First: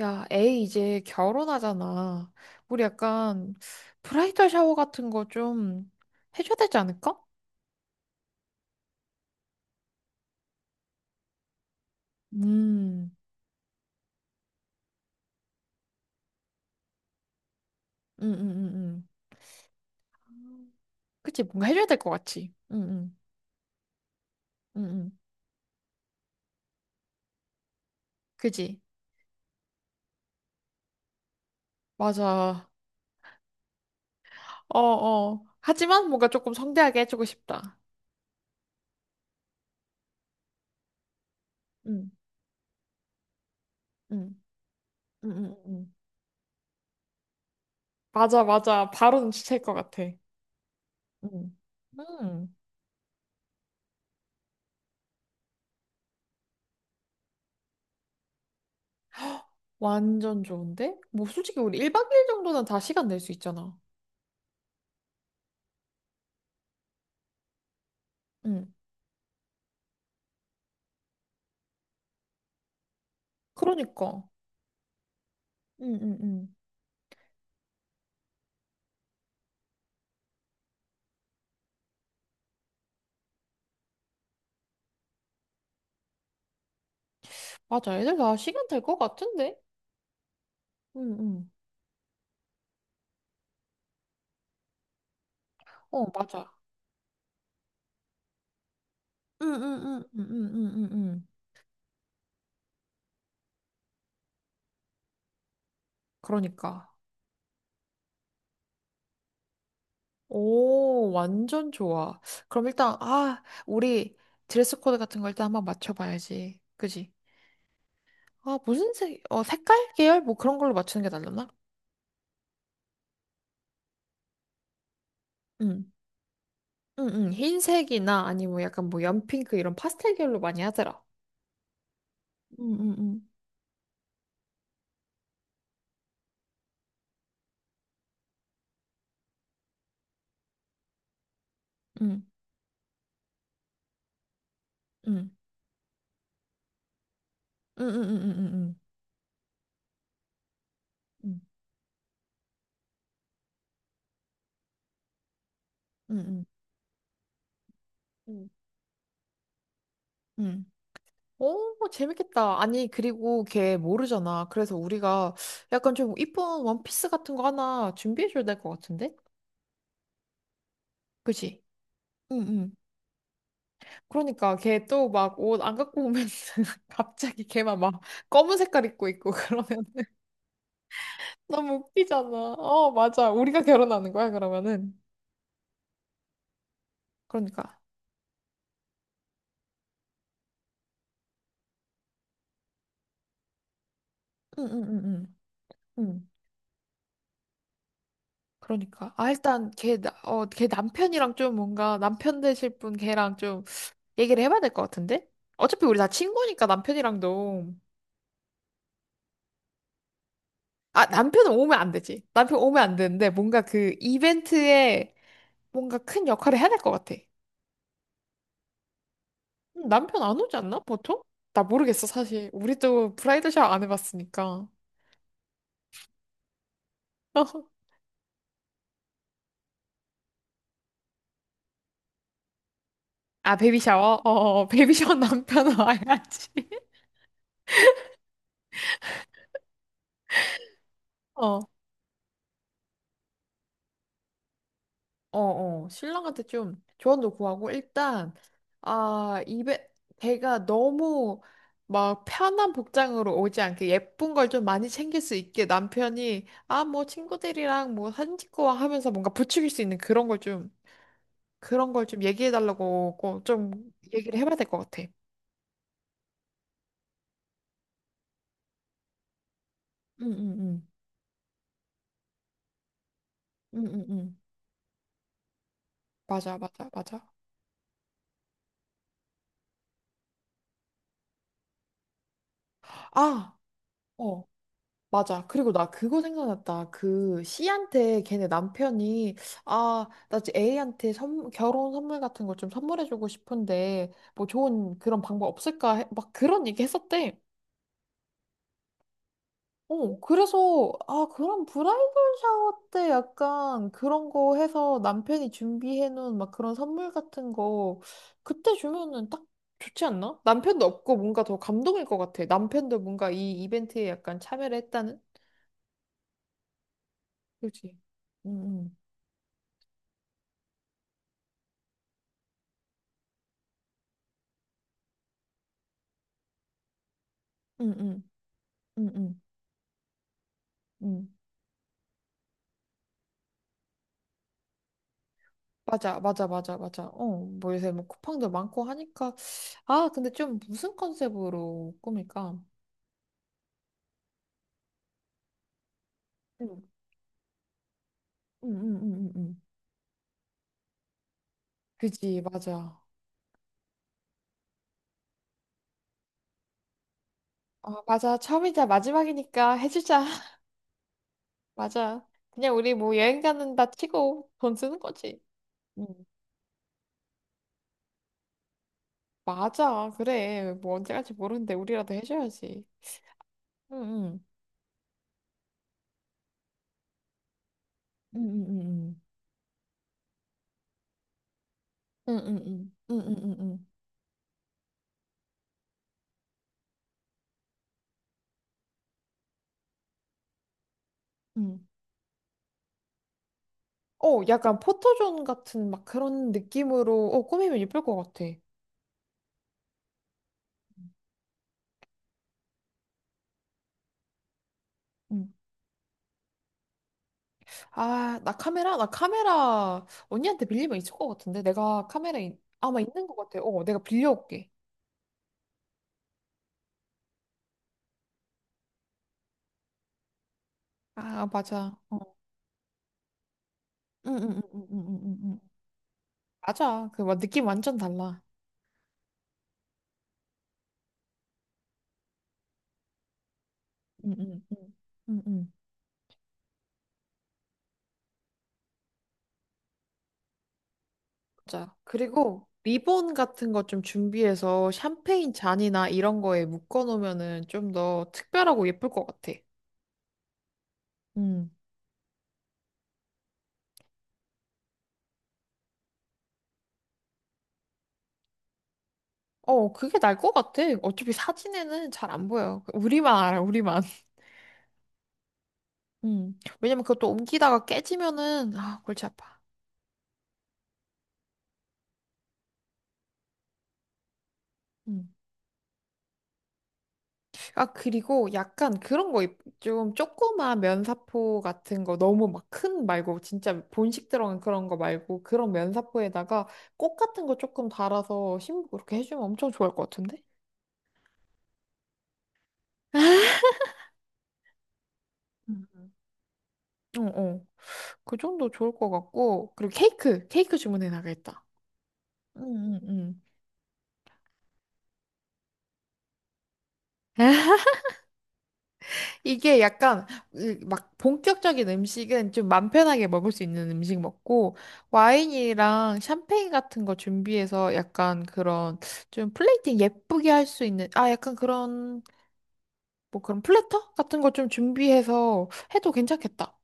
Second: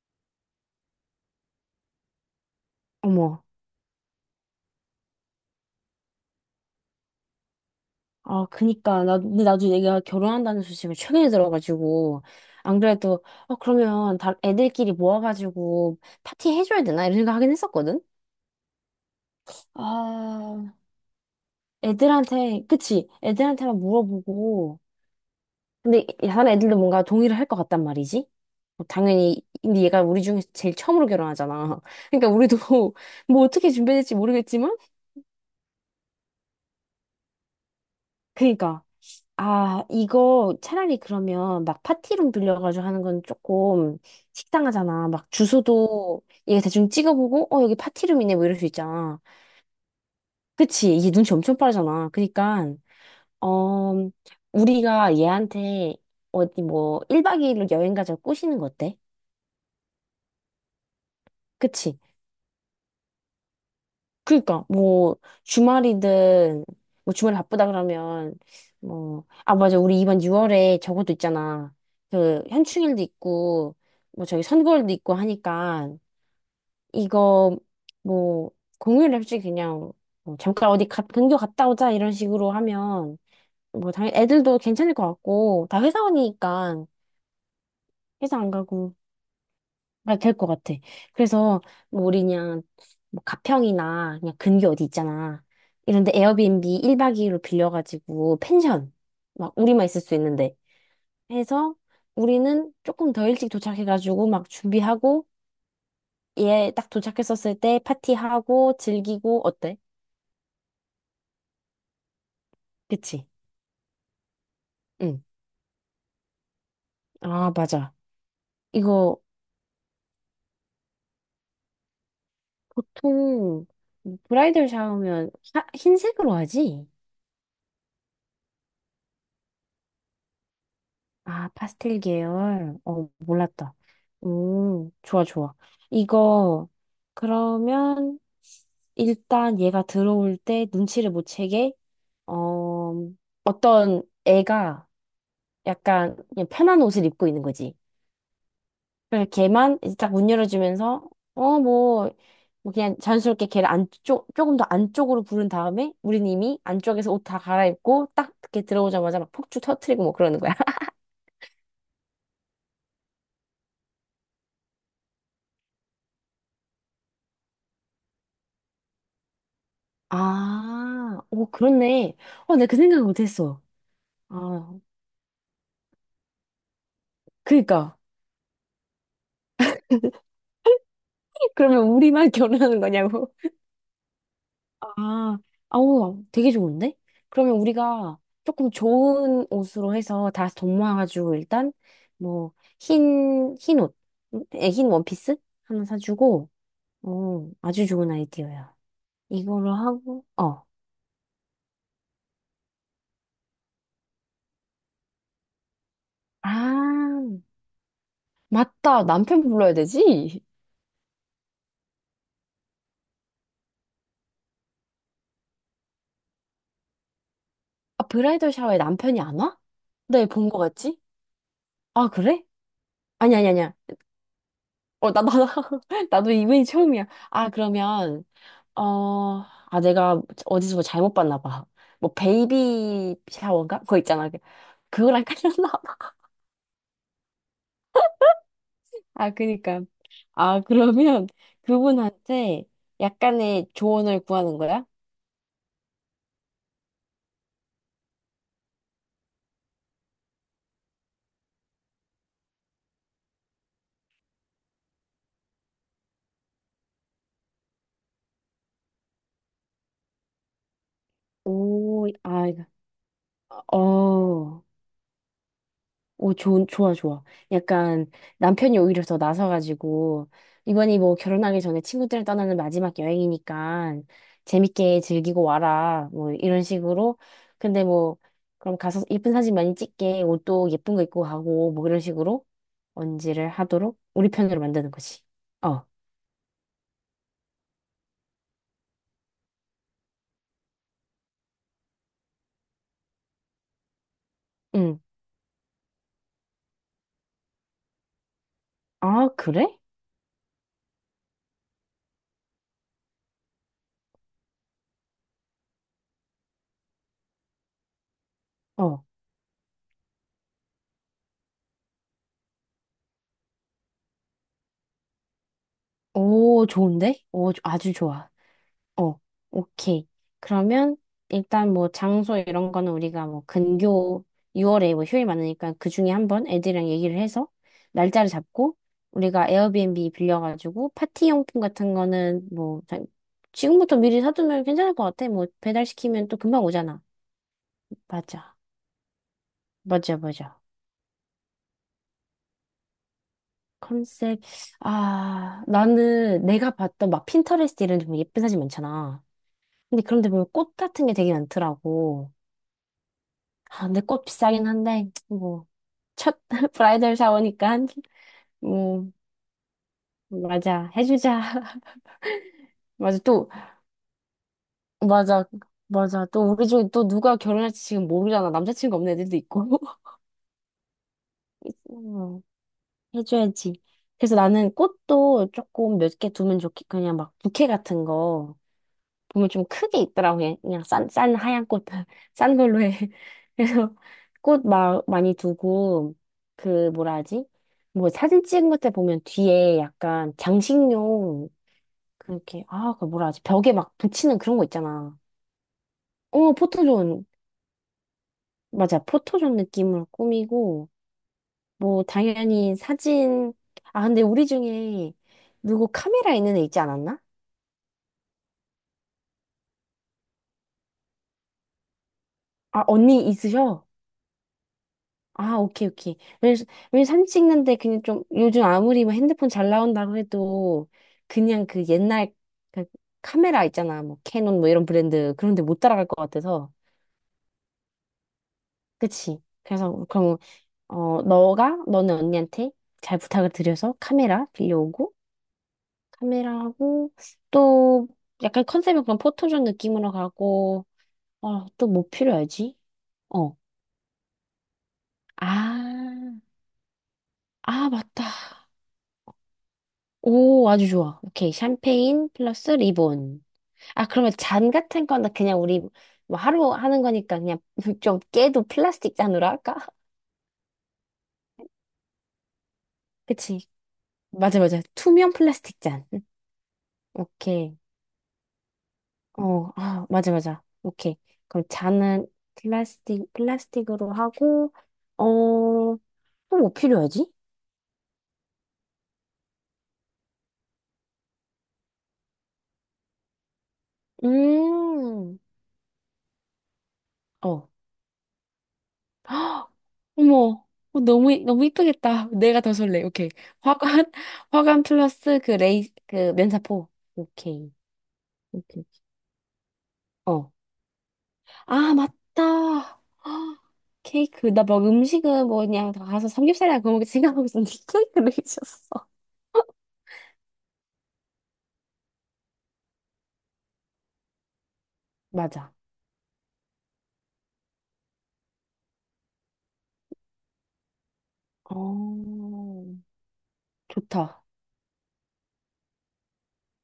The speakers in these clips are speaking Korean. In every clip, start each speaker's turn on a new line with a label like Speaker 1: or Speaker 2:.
Speaker 1: 야, 에이, 이제 결혼하잖아. 우리
Speaker 2: 어머.
Speaker 1: 약간 브라이덜 샤워 같은 거 좀 해줘야 되지 않을까?
Speaker 2: 아, 그니까. 근데 나도 얘가 결혼한다는 소식을 최근에 들어가지고. 안
Speaker 1: 음,
Speaker 2: 그래도, 어, 그러면 다 애들끼리 모아가지고 파티 해줘야 되나? 이런 생각 하긴 했었거든?
Speaker 1: 음, 음, 음, 음.
Speaker 2: 아,
Speaker 1: 그치, 뭔가 해줘야 될 것 같지.
Speaker 2: 애들한테,
Speaker 1: 응,
Speaker 2: 그치?
Speaker 1: 응,
Speaker 2: 애들한테만 물어보고.
Speaker 1: 응, 응.
Speaker 2: 근데 다른 애들도 뭔가 동의를 할 것 같단 말이지?
Speaker 1: 그지?
Speaker 2: 뭐 당연히, 근데 얘가 우리 중에서 제일 처음으로 결혼하잖아. 그러니까 우리도
Speaker 1: 맞아.
Speaker 2: 뭐 어떻게 준비될지 모르겠지만?
Speaker 1: 어, 어. 하지만 뭔가 조금 성대하게 해주고 싶다.
Speaker 2: 그니까. 아, 이거 차라리 그러면 막
Speaker 1: 응,
Speaker 2: 파티룸 빌려가지고 하는 건 조금
Speaker 1: 응,
Speaker 2: 식상하잖아. 막
Speaker 1: 응, 응, 응.
Speaker 2: 주소도 얘 대충 찍어보고, 어, 여기 파티룸이네,
Speaker 1: 맞아,
Speaker 2: 뭐 이럴 수
Speaker 1: 맞아.
Speaker 2: 있잖아.
Speaker 1: 바로 눈치챌 것 같아.
Speaker 2: 그치? 이게
Speaker 1: 응.
Speaker 2: 눈치 엄청 빠르잖아.
Speaker 1: 음,
Speaker 2: 그니까, 어, 우리가 얘한테 어디 뭐 1박 2일로 여행 가자고 꼬시는 거 어때?
Speaker 1: 완전 좋은데? 뭐, 솔직히 우리
Speaker 2: 그치?
Speaker 1: 1박 2일 정도는 다 시간 낼 수 있잖아.
Speaker 2: 그니까 뭐 주말이든 뭐 주말에 바쁘다 그러면
Speaker 1: 응.
Speaker 2: 뭐 아 맞아 우리 이번 6월에 저것도 있잖아. 그 현충일도 있고 뭐
Speaker 1: 그러니까.
Speaker 2: 저기 선거일도 있고 하니까
Speaker 1: 응, 응, 응.
Speaker 2: 이거 뭐 공휴일에 솔직히 그냥 뭐 잠깐 어디 가, 근교 갔다 오자 이런 식으로 하면 뭐 당연히 애들도 괜찮을 것 같고 다 회사원이니까
Speaker 1: 맞아. 애들 다
Speaker 2: 회사 안
Speaker 1: 시간 될
Speaker 2: 가고
Speaker 1: 것 같은데?
Speaker 2: 아, 될것 같아.
Speaker 1: 응, 응.
Speaker 2: 그래서 뭐 우리 그냥 뭐 가평이나 그냥 근교 어디 있잖아.
Speaker 1: 어,
Speaker 2: 이런데
Speaker 1: 맞아.
Speaker 2: 에어비앤비 1박 2일로 빌려가지고 펜션
Speaker 1: 응,
Speaker 2: 막
Speaker 1: 응,
Speaker 2: 우리만 있을
Speaker 1: 응,
Speaker 2: 수
Speaker 1: 응, 응,
Speaker 2: 있는데
Speaker 1: 응, 응. 응.
Speaker 2: 해서 우리는 조금 더 일찍 도착해가지고 막 준비하고 얘
Speaker 1: 그러니까.
Speaker 2: 딱 도착했었을 때 파티하고 즐기고 어때?
Speaker 1: 오, 완전 좋아. 그럼 일단,
Speaker 2: 그치?
Speaker 1: 아, 우리 드레스 코드 같은
Speaker 2: 응.
Speaker 1: 걸 일단 한번 맞춰봐야지. 그지?
Speaker 2: 아, 맞아.
Speaker 1: 아, 무슨
Speaker 2: 이거
Speaker 1: 색, 어, 색깔 계열? 뭐 그런 걸로 맞추는 게 낫려나?
Speaker 2: 보통 브라이덜 샤워면
Speaker 1: 응.
Speaker 2: 흰색으로 하지?
Speaker 1: 응, 응. 흰색이나 아니면 약간 뭐 연핑크 이런 파스텔 계열로 많이 하더라.
Speaker 2: 아, 파스텔
Speaker 1: 응,
Speaker 2: 계열.
Speaker 1: 응,
Speaker 2: 어,
Speaker 1: 응.
Speaker 2: 몰랐다. 오 좋아, 좋아. 이거, 그러면, 일단 얘가 들어올 때 눈치를 못 채게,
Speaker 1: 응,
Speaker 2: 어, 어떤 애가
Speaker 1: 응.
Speaker 2: 약간 그냥 편한 옷을 입고 있는 거지.
Speaker 1: 응, 응, 응, 응, 응.
Speaker 2: 그래서 걔만 이제 딱 문 열어주면서,
Speaker 1: 응,
Speaker 2: 어, 뭐, 뭐 그냥 자연스럽게 걔를 안쪽, 조금 더 안쪽으로 부른 다음에,
Speaker 1: 응,
Speaker 2: 우린
Speaker 1: 응.
Speaker 2: 이미 안쪽에서 옷 다 갈아입고, 딱
Speaker 1: 응.
Speaker 2: 이렇게 들어오자마자 막 폭죽 터트리고 뭐 그러는 거야.
Speaker 1: 응. 오, 재밌겠다. 아니, 그리고 걔 모르잖아. 그래서 우리가 약간 좀 이쁜 원피스 같은 거 하나 준비해줘야 될 것 같은데?
Speaker 2: 아, 오,
Speaker 1: 그지?
Speaker 2: 그렇네.
Speaker 1: 응,
Speaker 2: 어, 나
Speaker 1: 응.
Speaker 2: 그 생각 못했어.
Speaker 1: 그러니까
Speaker 2: 아,
Speaker 1: 걔 또 막 옷 안 갖고 오면 갑자기 걔만
Speaker 2: 그니까.
Speaker 1: 막 검은 색깔 입고 있고 그러면 너무
Speaker 2: 그러면
Speaker 1: 웃기잖아.
Speaker 2: 우리만 결혼하는
Speaker 1: 어, 맞아.
Speaker 2: 거냐고.
Speaker 1: 우리가 결혼하는 거야, 그러면은.
Speaker 2: 아, 아우, 되게 좋은데? 그러면
Speaker 1: 그러니까.
Speaker 2: 우리가 조금 좋은 옷으로 해서 다 돈 모아가지고 일단, 뭐, 흰 옷,
Speaker 1: 응,
Speaker 2: 에,
Speaker 1: 응,
Speaker 2: 흰
Speaker 1: 응, 응.
Speaker 2: 원피스? 하나
Speaker 1: 응.
Speaker 2: 사주고, 어, 아주 좋은 아이디어야.
Speaker 1: 그러니까. 아, 일단
Speaker 2: 이걸로
Speaker 1: 걔,
Speaker 2: 하고,
Speaker 1: 어,
Speaker 2: 어.
Speaker 1: 걔 남편이랑 좀 뭔가 남편 되실 분 걔랑 좀 얘기를 해봐야 될 것 같은데? 어차피 우리 다 친구니까
Speaker 2: 아,
Speaker 1: 남편이랑도.
Speaker 2: 맞다. 남편 불러야 되지?
Speaker 1: 아, 남편은 오면 안 되지. 남편 오면 안 되는데 뭔가 그 이벤트에 뭔가 큰 역할을 해야 될 것 같아.
Speaker 2: 아, 브라이덜 샤워에 남편이 안 와?
Speaker 1: 남편
Speaker 2: 네,
Speaker 1: 안
Speaker 2: 본
Speaker 1: 오지
Speaker 2: 거
Speaker 1: 않나?
Speaker 2: 같지?
Speaker 1: 보통? 나 모르겠어,
Speaker 2: 아, 그래?
Speaker 1: 사실. 우리도
Speaker 2: 아니, 아니,
Speaker 1: 브라이드 샤워
Speaker 2: 아니야.
Speaker 1: 안 해봤으니까.
Speaker 2: 어, 나, 나도 이분이 처음이야. 아, 그러면, 어, 아, 내가 어디서 뭐 잘못 봤나 봐. 뭐, 베이비
Speaker 1: 아,
Speaker 2: 샤워인가?
Speaker 1: 베이비
Speaker 2: 그거
Speaker 1: 샤워?
Speaker 2: 있잖아.
Speaker 1: 어,
Speaker 2: 그-
Speaker 1: 어, 어. 베이비 샤워
Speaker 2: 그거랑 깔렸나
Speaker 1: 남편
Speaker 2: 봐.
Speaker 1: 와야지.
Speaker 2: 아, 그니까. 아, 그러면
Speaker 1: 어.
Speaker 2: 그분한테 약간의 조언을 구하는 거야?
Speaker 1: 어, 신랑한테 좀 조언도 구하고, 일단, 아, 입에, 배가 너무 막 편한 복장으로 오지 않게 예쁜 걸 좀 많이 챙길 수 있게 남편이, 아, 뭐 친구들이랑 뭐 사진 찍고 와 하면서 뭔가 부추길 수 있는 그런 걸
Speaker 2: 오,
Speaker 1: 좀
Speaker 2: 아,
Speaker 1: 얘기해 달라고 꼭좀 얘기를 해봐야
Speaker 2: 어.
Speaker 1: 될 것 같아.
Speaker 2: 오, 좋아, 좋아. 약간 남편이 오히려 더 나서가지고,
Speaker 1: 응, 응, 응.
Speaker 2: 이번이 뭐 결혼하기 전에 친구들을 떠나는 마지막
Speaker 1: 응,
Speaker 2: 여행이니까
Speaker 1: 응, 응.
Speaker 2: 재밌게 즐기고 와라. 뭐
Speaker 1: 맞아,
Speaker 2: 이런
Speaker 1: 맞아,
Speaker 2: 식으로.
Speaker 1: 맞아.
Speaker 2: 근데 뭐, 그럼 가서 예쁜 사진 많이 찍게 옷도 예쁜 거 입고 가고, 뭐 이런 식으로 언지를
Speaker 1: 아,
Speaker 2: 하도록 우리
Speaker 1: 어.
Speaker 2: 편으로 만드는 거지.
Speaker 1: 맞아. 그리고
Speaker 2: 어,
Speaker 1: 나 그거 생각났다. 그 C한테 걔네 남편이 아, 나 지금 A한테 선, 결혼 선물 같은 걸 좀 선물해주고 싶은데 뭐 좋은
Speaker 2: 응.
Speaker 1: 그런 방법 없을까? 해- 막 그런 얘기 했었대.
Speaker 2: 아, 그래?
Speaker 1: 어, 그래서 아, 그런 브라이덜 샤워 때 약간 그런 거 해서 남편이 준비해놓은 막 그런 선물 같은 거 그때
Speaker 2: 어.
Speaker 1: 주면은 딱 좋지 않나? 남편도 없고 뭔가 더 감동일 것 같아. 남편도 뭔가 이 이벤트에 약간 참여를 했다는?
Speaker 2: 오, 좋은데? 오, 아주
Speaker 1: 그렇지.
Speaker 2: 좋아. 어, 오케이. 그러면 일단 뭐 장소 이런 거는 우리가 뭐 근교 6월에 뭐 휴일 많으니까 그 중에 한번 애들이랑 얘기를 해서
Speaker 1: 응응 응응
Speaker 2: 날짜를 잡고
Speaker 1: 응 응,
Speaker 2: 우리가 에어비앤비 빌려가지고
Speaker 1: 응.
Speaker 2: 파티 용품 같은 거는 뭐 지금부터 미리 사두면 괜찮을 것 같아. 뭐
Speaker 1: 맞아
Speaker 2: 배달시키면 또
Speaker 1: 맞아
Speaker 2: 금방
Speaker 1: 맞아
Speaker 2: 오잖아.
Speaker 1: 맞아 어뭐 요새 뭐 쿠팡도
Speaker 2: 맞아.
Speaker 1: 많고 하니까 아
Speaker 2: 맞아,
Speaker 1: 근데 좀
Speaker 2: 맞아.
Speaker 1: 무슨 컨셉으로 꾸밀까
Speaker 2: 컨셉. 아, 나는 내가
Speaker 1: 응응응응응
Speaker 2: 봤던 막 핀터레스트 이런 데 보면 예쁜 사진
Speaker 1: 응
Speaker 2: 많잖아.
Speaker 1: 응응응응응.
Speaker 2: 근데 그런데 보면 꽃 같은 게 되게 많더라고.
Speaker 1: 그지 맞아
Speaker 2: 아, 근데 꽃 비싸긴 한데, 뭐, 첫 브라이덜 샤워니까,
Speaker 1: 아 맞아 처음이자
Speaker 2: 뭐,
Speaker 1: 마지막이니까 해주자
Speaker 2: 맞아, 해주자.
Speaker 1: 맞아 그냥 우리 뭐
Speaker 2: 맞아,
Speaker 1: 여행
Speaker 2: 또,
Speaker 1: 가는다 치고 돈 쓰는 거지
Speaker 2: 맞아,
Speaker 1: 응
Speaker 2: 맞아. 또 우리 중에 또 누가 결혼할지 지금 모르잖아. 남자친구 없는 애들도 있고.
Speaker 1: 맞아 그래 뭐 언제 갈지 모르는데 우리라도
Speaker 2: 어,
Speaker 1: 해줘야지
Speaker 2: 해줘야지.
Speaker 1: 응응
Speaker 2: 그래서 나는 꽃도 조금 몇 개 두면 좋겠, 그냥 막 부케 같은 거.
Speaker 1: 응응응응
Speaker 2: 보면 좀 크게 있더라고요. 그냥 싼 하얀 꽃, 싼
Speaker 1: 응응응
Speaker 2: 걸로 해.
Speaker 1: 응응응
Speaker 2: 그래서 꽃 많이 두고, 그, 뭐라 하지? 뭐 사진 찍은 것때 보면 뒤에 약간 장식용, 그렇게, 아, 그 뭐라 하지? 벽에 막 붙이는
Speaker 1: 어,
Speaker 2: 그런 거
Speaker 1: 약간
Speaker 2: 있잖아.
Speaker 1: 포토존 같은 막 그런
Speaker 2: 어, 포토존.
Speaker 1: 느낌으로 어, 꾸미면 예쁠 것 같아.
Speaker 2: 맞아. 포토존 느낌으로 꾸미고, 뭐, 당연히 사진, 아, 근데 우리 중에
Speaker 1: 음.
Speaker 2: 누구 카메라 있는 애 있지 않았나?
Speaker 1: 아, 나 카메라? 나 카메라 언니한테 빌리면 있을 것 같은데? 내가
Speaker 2: 아,
Speaker 1: 아마 있는
Speaker 2: 언니
Speaker 1: 것 같아. 어,
Speaker 2: 있으셔?
Speaker 1: 내가 빌려올게.
Speaker 2: 아, 오케이, 오케이. 왜냐면 왜 사진 찍는데 그냥 좀, 요즘 아무리 뭐 핸드폰 잘 나온다고 해도,
Speaker 1: 아,
Speaker 2: 그냥 그
Speaker 1: 맞아.
Speaker 2: 옛날
Speaker 1: 어.
Speaker 2: 그 카메라 있잖아. 뭐,
Speaker 1: 응, 응,
Speaker 2: 캐논
Speaker 1: 응,
Speaker 2: 뭐 이런
Speaker 1: 응, 응, 응,
Speaker 2: 브랜드.
Speaker 1: 응. 응.
Speaker 2: 그런데 못 따라갈 것 같아서.
Speaker 1: 맞아. 그 막 느낌 완전 달라.
Speaker 2: 그치? 그래서, 그럼, 어, 너가, 너는 언니한테 잘 부탁을 드려서
Speaker 1: 응,
Speaker 2: 카메라
Speaker 1: 응, 응,
Speaker 2: 빌려오고,
Speaker 1: 응, 응.
Speaker 2: 카메라하고, 또, 약간 컨셉은 그런 포토존 느낌으로 가고, 어, 또
Speaker 1: 맞아.
Speaker 2: 뭐
Speaker 1: 그리고
Speaker 2: 필요하지?
Speaker 1: 리본
Speaker 2: 어.
Speaker 1: 같은 거 좀 준비해서 샴페인
Speaker 2: 아,
Speaker 1: 잔이나 이런 거에 묶어 놓으면은
Speaker 2: 아,
Speaker 1: 좀
Speaker 2: 맞다.
Speaker 1: 더 특별하고 예쁠 것 같아.
Speaker 2: 오, 아주 좋아. 오케이.
Speaker 1: 응.
Speaker 2: 샴페인 플러스 리본. 아, 그러면 잔 같은 거나 그냥 우리 뭐 하루 하는 거니까 그냥 좀 깨도 플라스틱 잔으로 할까?
Speaker 1: 어, 그게 날 것 같아. 어차피 사진에는 잘 안 보여. 우리만 알아,
Speaker 2: 그치.
Speaker 1: 우리만.
Speaker 2: 맞아, 맞아. 투명 플라스틱 잔.
Speaker 1: 왜냐면 그것도
Speaker 2: 오케이.
Speaker 1: 옮기다가 깨지면은, 아, 골치 아파.
Speaker 2: 어, 아, 맞아, 맞아. 오케이. 그럼 잔은 플라스틱으로 하고, 어,
Speaker 1: 음.
Speaker 2: 또 뭐 필요하지?
Speaker 1: 아, 그리고 약간 그런 거, 좀 조그만 면사포 같은 거, 너무 막 큰 말고, 진짜 본식 들어간 그런 거
Speaker 2: 음,
Speaker 1: 말고, 그런 면사포에다가 꽃 같은 거
Speaker 2: 어,
Speaker 1: 조금 달아서 신부 그렇게 해주면 엄청
Speaker 2: 헉!
Speaker 1: 좋을 것 같은데?
Speaker 2: 어머, 어, 너무, 너무 이쁘겠다. 내가 더 설레. 오케이. 화관, 화관 플러스 그 레이,
Speaker 1: 음.
Speaker 2: 그 면사포.
Speaker 1: 어, 어.
Speaker 2: 오케이.
Speaker 1: 그 정도
Speaker 2: 오케이.
Speaker 1: 좋을 것 같고, 그리고 케이크,
Speaker 2: 어.
Speaker 1: 케이크 주문해 나가겠다.
Speaker 2: 아, 맞다.
Speaker 1: 응, 응,
Speaker 2: 헉, 케이크. 나 뭐 음식은 뭐 그냥 다 가서 삼겹살이나 그거 먹을 생각하고 있었는데
Speaker 1: 응.
Speaker 2: 케이크를 해주셨어.
Speaker 1: 이게 약간 으, 막 본격적인 음식은 좀 맘 편하게 먹을 수 있는 음식 먹고
Speaker 2: 맞아.
Speaker 1: 와인이랑 샴페인 같은 거 준비해서 약간 그런 좀 플레이팅 예쁘게 할 수 있는 아 약간 그런
Speaker 2: 어,
Speaker 1: 뭐 그런 플래터 같은
Speaker 2: 좋다.
Speaker 1: 거 좀 준비해서 해도 괜찮겠다.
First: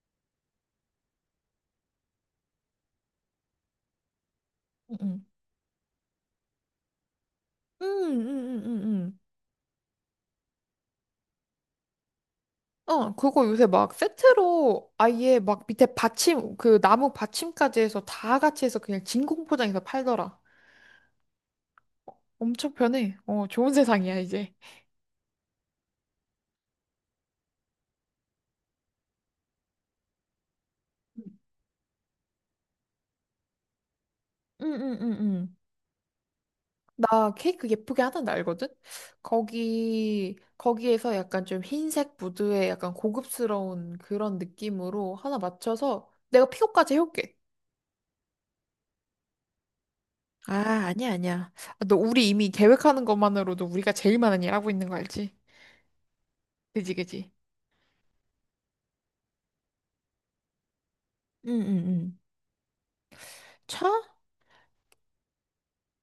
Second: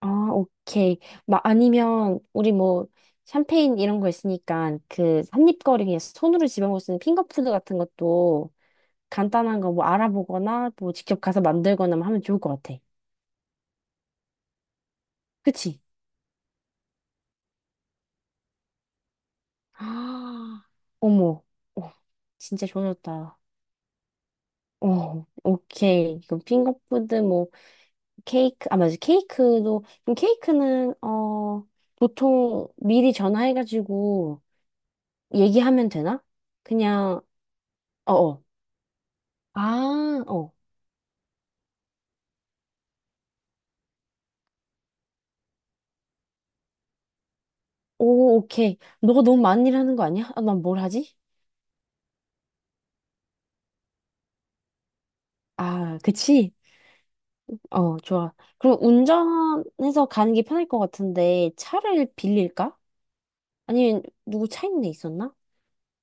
Speaker 2: 아, 오케이. 막 아니면 우리 뭐 샴페인 이런 거 있으니까 그
Speaker 1: 응응.
Speaker 2: 한입거리 그냥 손으로 집어먹을 수 있는 핑거푸드 같은 것도
Speaker 1: 응응응응응.
Speaker 2: 간단한 거 뭐 알아보거나 뭐 직접 가서 만들거나 뭐 하면 좋을 것 같아.
Speaker 1: 어, 그거 요새 막 세트로 아예 막
Speaker 2: 그치?
Speaker 1: 밑에 받침 그 나무 받침까지 해서 다 같이 해서 그냥 진공 포장해서 팔더라.
Speaker 2: 아, 어머, 어, 진짜
Speaker 1: 엄청 편해.
Speaker 2: 좋아졌다.
Speaker 1: 어, 좋은 세상이야 이제.
Speaker 2: 어, 오케이. 그럼 핑거푸드, 뭐, 케이크, 아, 맞아. 케이크도, 그럼 케이크는, 어, 보통 미리 전화해가지고
Speaker 1: 응응응응.
Speaker 2: 얘기하면 되나? 그냥,
Speaker 1: 나 케이크 예쁘게 하
Speaker 2: 어,
Speaker 1: 나데
Speaker 2: 어.
Speaker 1: 알거든?
Speaker 2: 아, 어.
Speaker 1: 거기에서 약간 좀 흰색 무드에 약간 고급스러운 그런 느낌으로 하나 맞춰서 내가 픽업까지 해올게.
Speaker 2: 오, 오케이. 너가 너무 많은 일 하는 거 아니야? 아,
Speaker 1: 아,
Speaker 2: 난 뭘 하지?
Speaker 1: 아니야. 아, 너 우리 이미 계획하는 것만으로도 우리가 제일 많은 일 하고 있는 거 알지?
Speaker 2: 아, 그치?
Speaker 1: 그지?
Speaker 2: 어, 좋아. 그럼 운전해서 가는 게 편할 것 같은데
Speaker 1: 응응응.
Speaker 2: 차를 빌릴까?
Speaker 1: 차?
Speaker 2: 아니면 누구 차 있는 데 있었나?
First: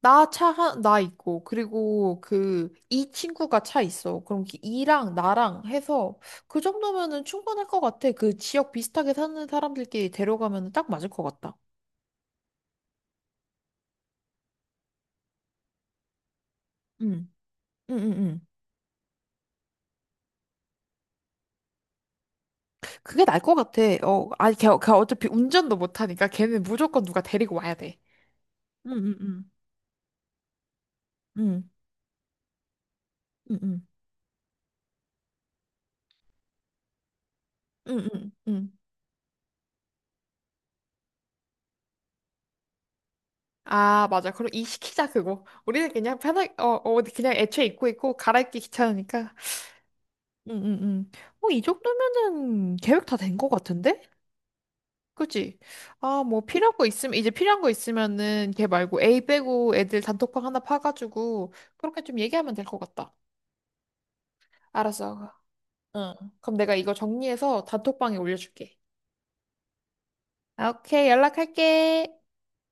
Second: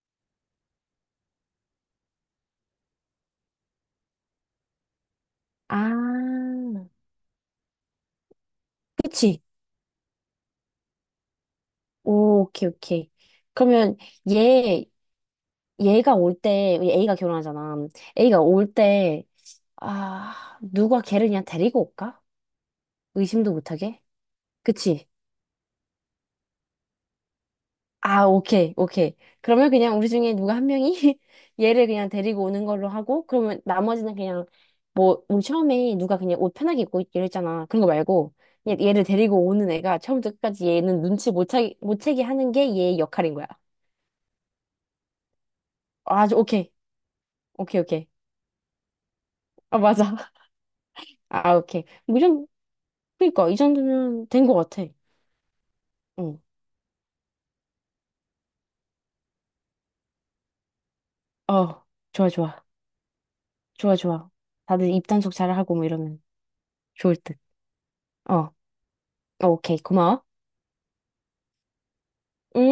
Speaker 1: 나 차, 나 있고, 그리고 그, 이 친구가 차 있어. 그럼 그 이랑 나랑 해서 그
Speaker 2: 아,
Speaker 1: 정도면은 충분할 것 같아. 그 지역 비슷하게
Speaker 2: 그치.
Speaker 1: 사는 사람들끼리 데려가면 딱 맞을 것 같다.
Speaker 2: 오, 오케이, 오케이. 그러면 얘, 얘가 올 때, 우리 A가
Speaker 1: 응,
Speaker 2: 결혼하잖아.
Speaker 1: 응, 응,
Speaker 2: A가
Speaker 1: 응.
Speaker 2: 올 때, 아, 누가 걔를 그냥 데리고 올까?
Speaker 1: 그게 나을
Speaker 2: 의심도
Speaker 1: 것 같아.
Speaker 2: 못하게?
Speaker 1: 어, 아니, 걔
Speaker 2: 그치?
Speaker 1: 어차피 운전도 못하니까 걔는 무조건 누가 데리고 와야 돼.
Speaker 2: 아, 오케이,
Speaker 1: 응, 응,
Speaker 2: 오케이.
Speaker 1: 응.
Speaker 2: 그러면 그냥 우리 중에 누가 한 명이
Speaker 1: 응,
Speaker 2: 얘를 그냥 데리고 오는 걸로 하고,
Speaker 1: 응,
Speaker 2: 그러면
Speaker 1: 응,
Speaker 2: 나머지는 그냥, 뭐, 우리 처음에 누가 그냥 옷 편하게 입고 있기로 했잖아. 그런 거
Speaker 1: 응, 응,
Speaker 2: 말고,
Speaker 1: 응.
Speaker 2: 그냥 얘를 데리고 오는 애가 처음부터 끝까지 얘는 눈치 못 채게, 못 채게 하는 게 얘의 역할인 거야.
Speaker 1: 아, 맞아. 그럼 이 시키자, 그거. 우리는 그냥
Speaker 2: 아,
Speaker 1: 편하게, 어,
Speaker 2: 오케이.
Speaker 1: 어, 그냥 애초에
Speaker 2: 오케이,
Speaker 1: 입고
Speaker 2: 오케이.
Speaker 1: 있고, 갈아입기 귀찮으니까.
Speaker 2: 아, 맞아.
Speaker 1: 응응응. 어,
Speaker 2: 아,
Speaker 1: 이
Speaker 2: 오케이. 뭐 이런,
Speaker 1: 정도면은 계획 다 된 것
Speaker 2: 그니까, 이
Speaker 1: 같은데?
Speaker 2: 정도면 된 거 같아.
Speaker 1: 그치? 아,
Speaker 2: 응.
Speaker 1: 필요한 거 있으면은 걔 말고 A 빼고 애들 단톡방 하나 파가지고
Speaker 2: 어,
Speaker 1: 그렇게 좀
Speaker 2: 좋아,
Speaker 1: 얘기하면
Speaker 2: 좋아.
Speaker 1: 될 것 같다.
Speaker 2: 좋아, 좋아. 다들
Speaker 1: 알았어.
Speaker 2: 입단속 잘하고 뭐
Speaker 1: 응.
Speaker 2: 이러면
Speaker 1: 그럼 내가 이거
Speaker 2: 좋을 듯.
Speaker 1: 정리해서 단톡방에
Speaker 2: 어,
Speaker 1: 올려줄게.
Speaker 2: 어, 오케이. 고마워.
Speaker 1: 아, 오케이, 연락할게.
Speaker 2: 응?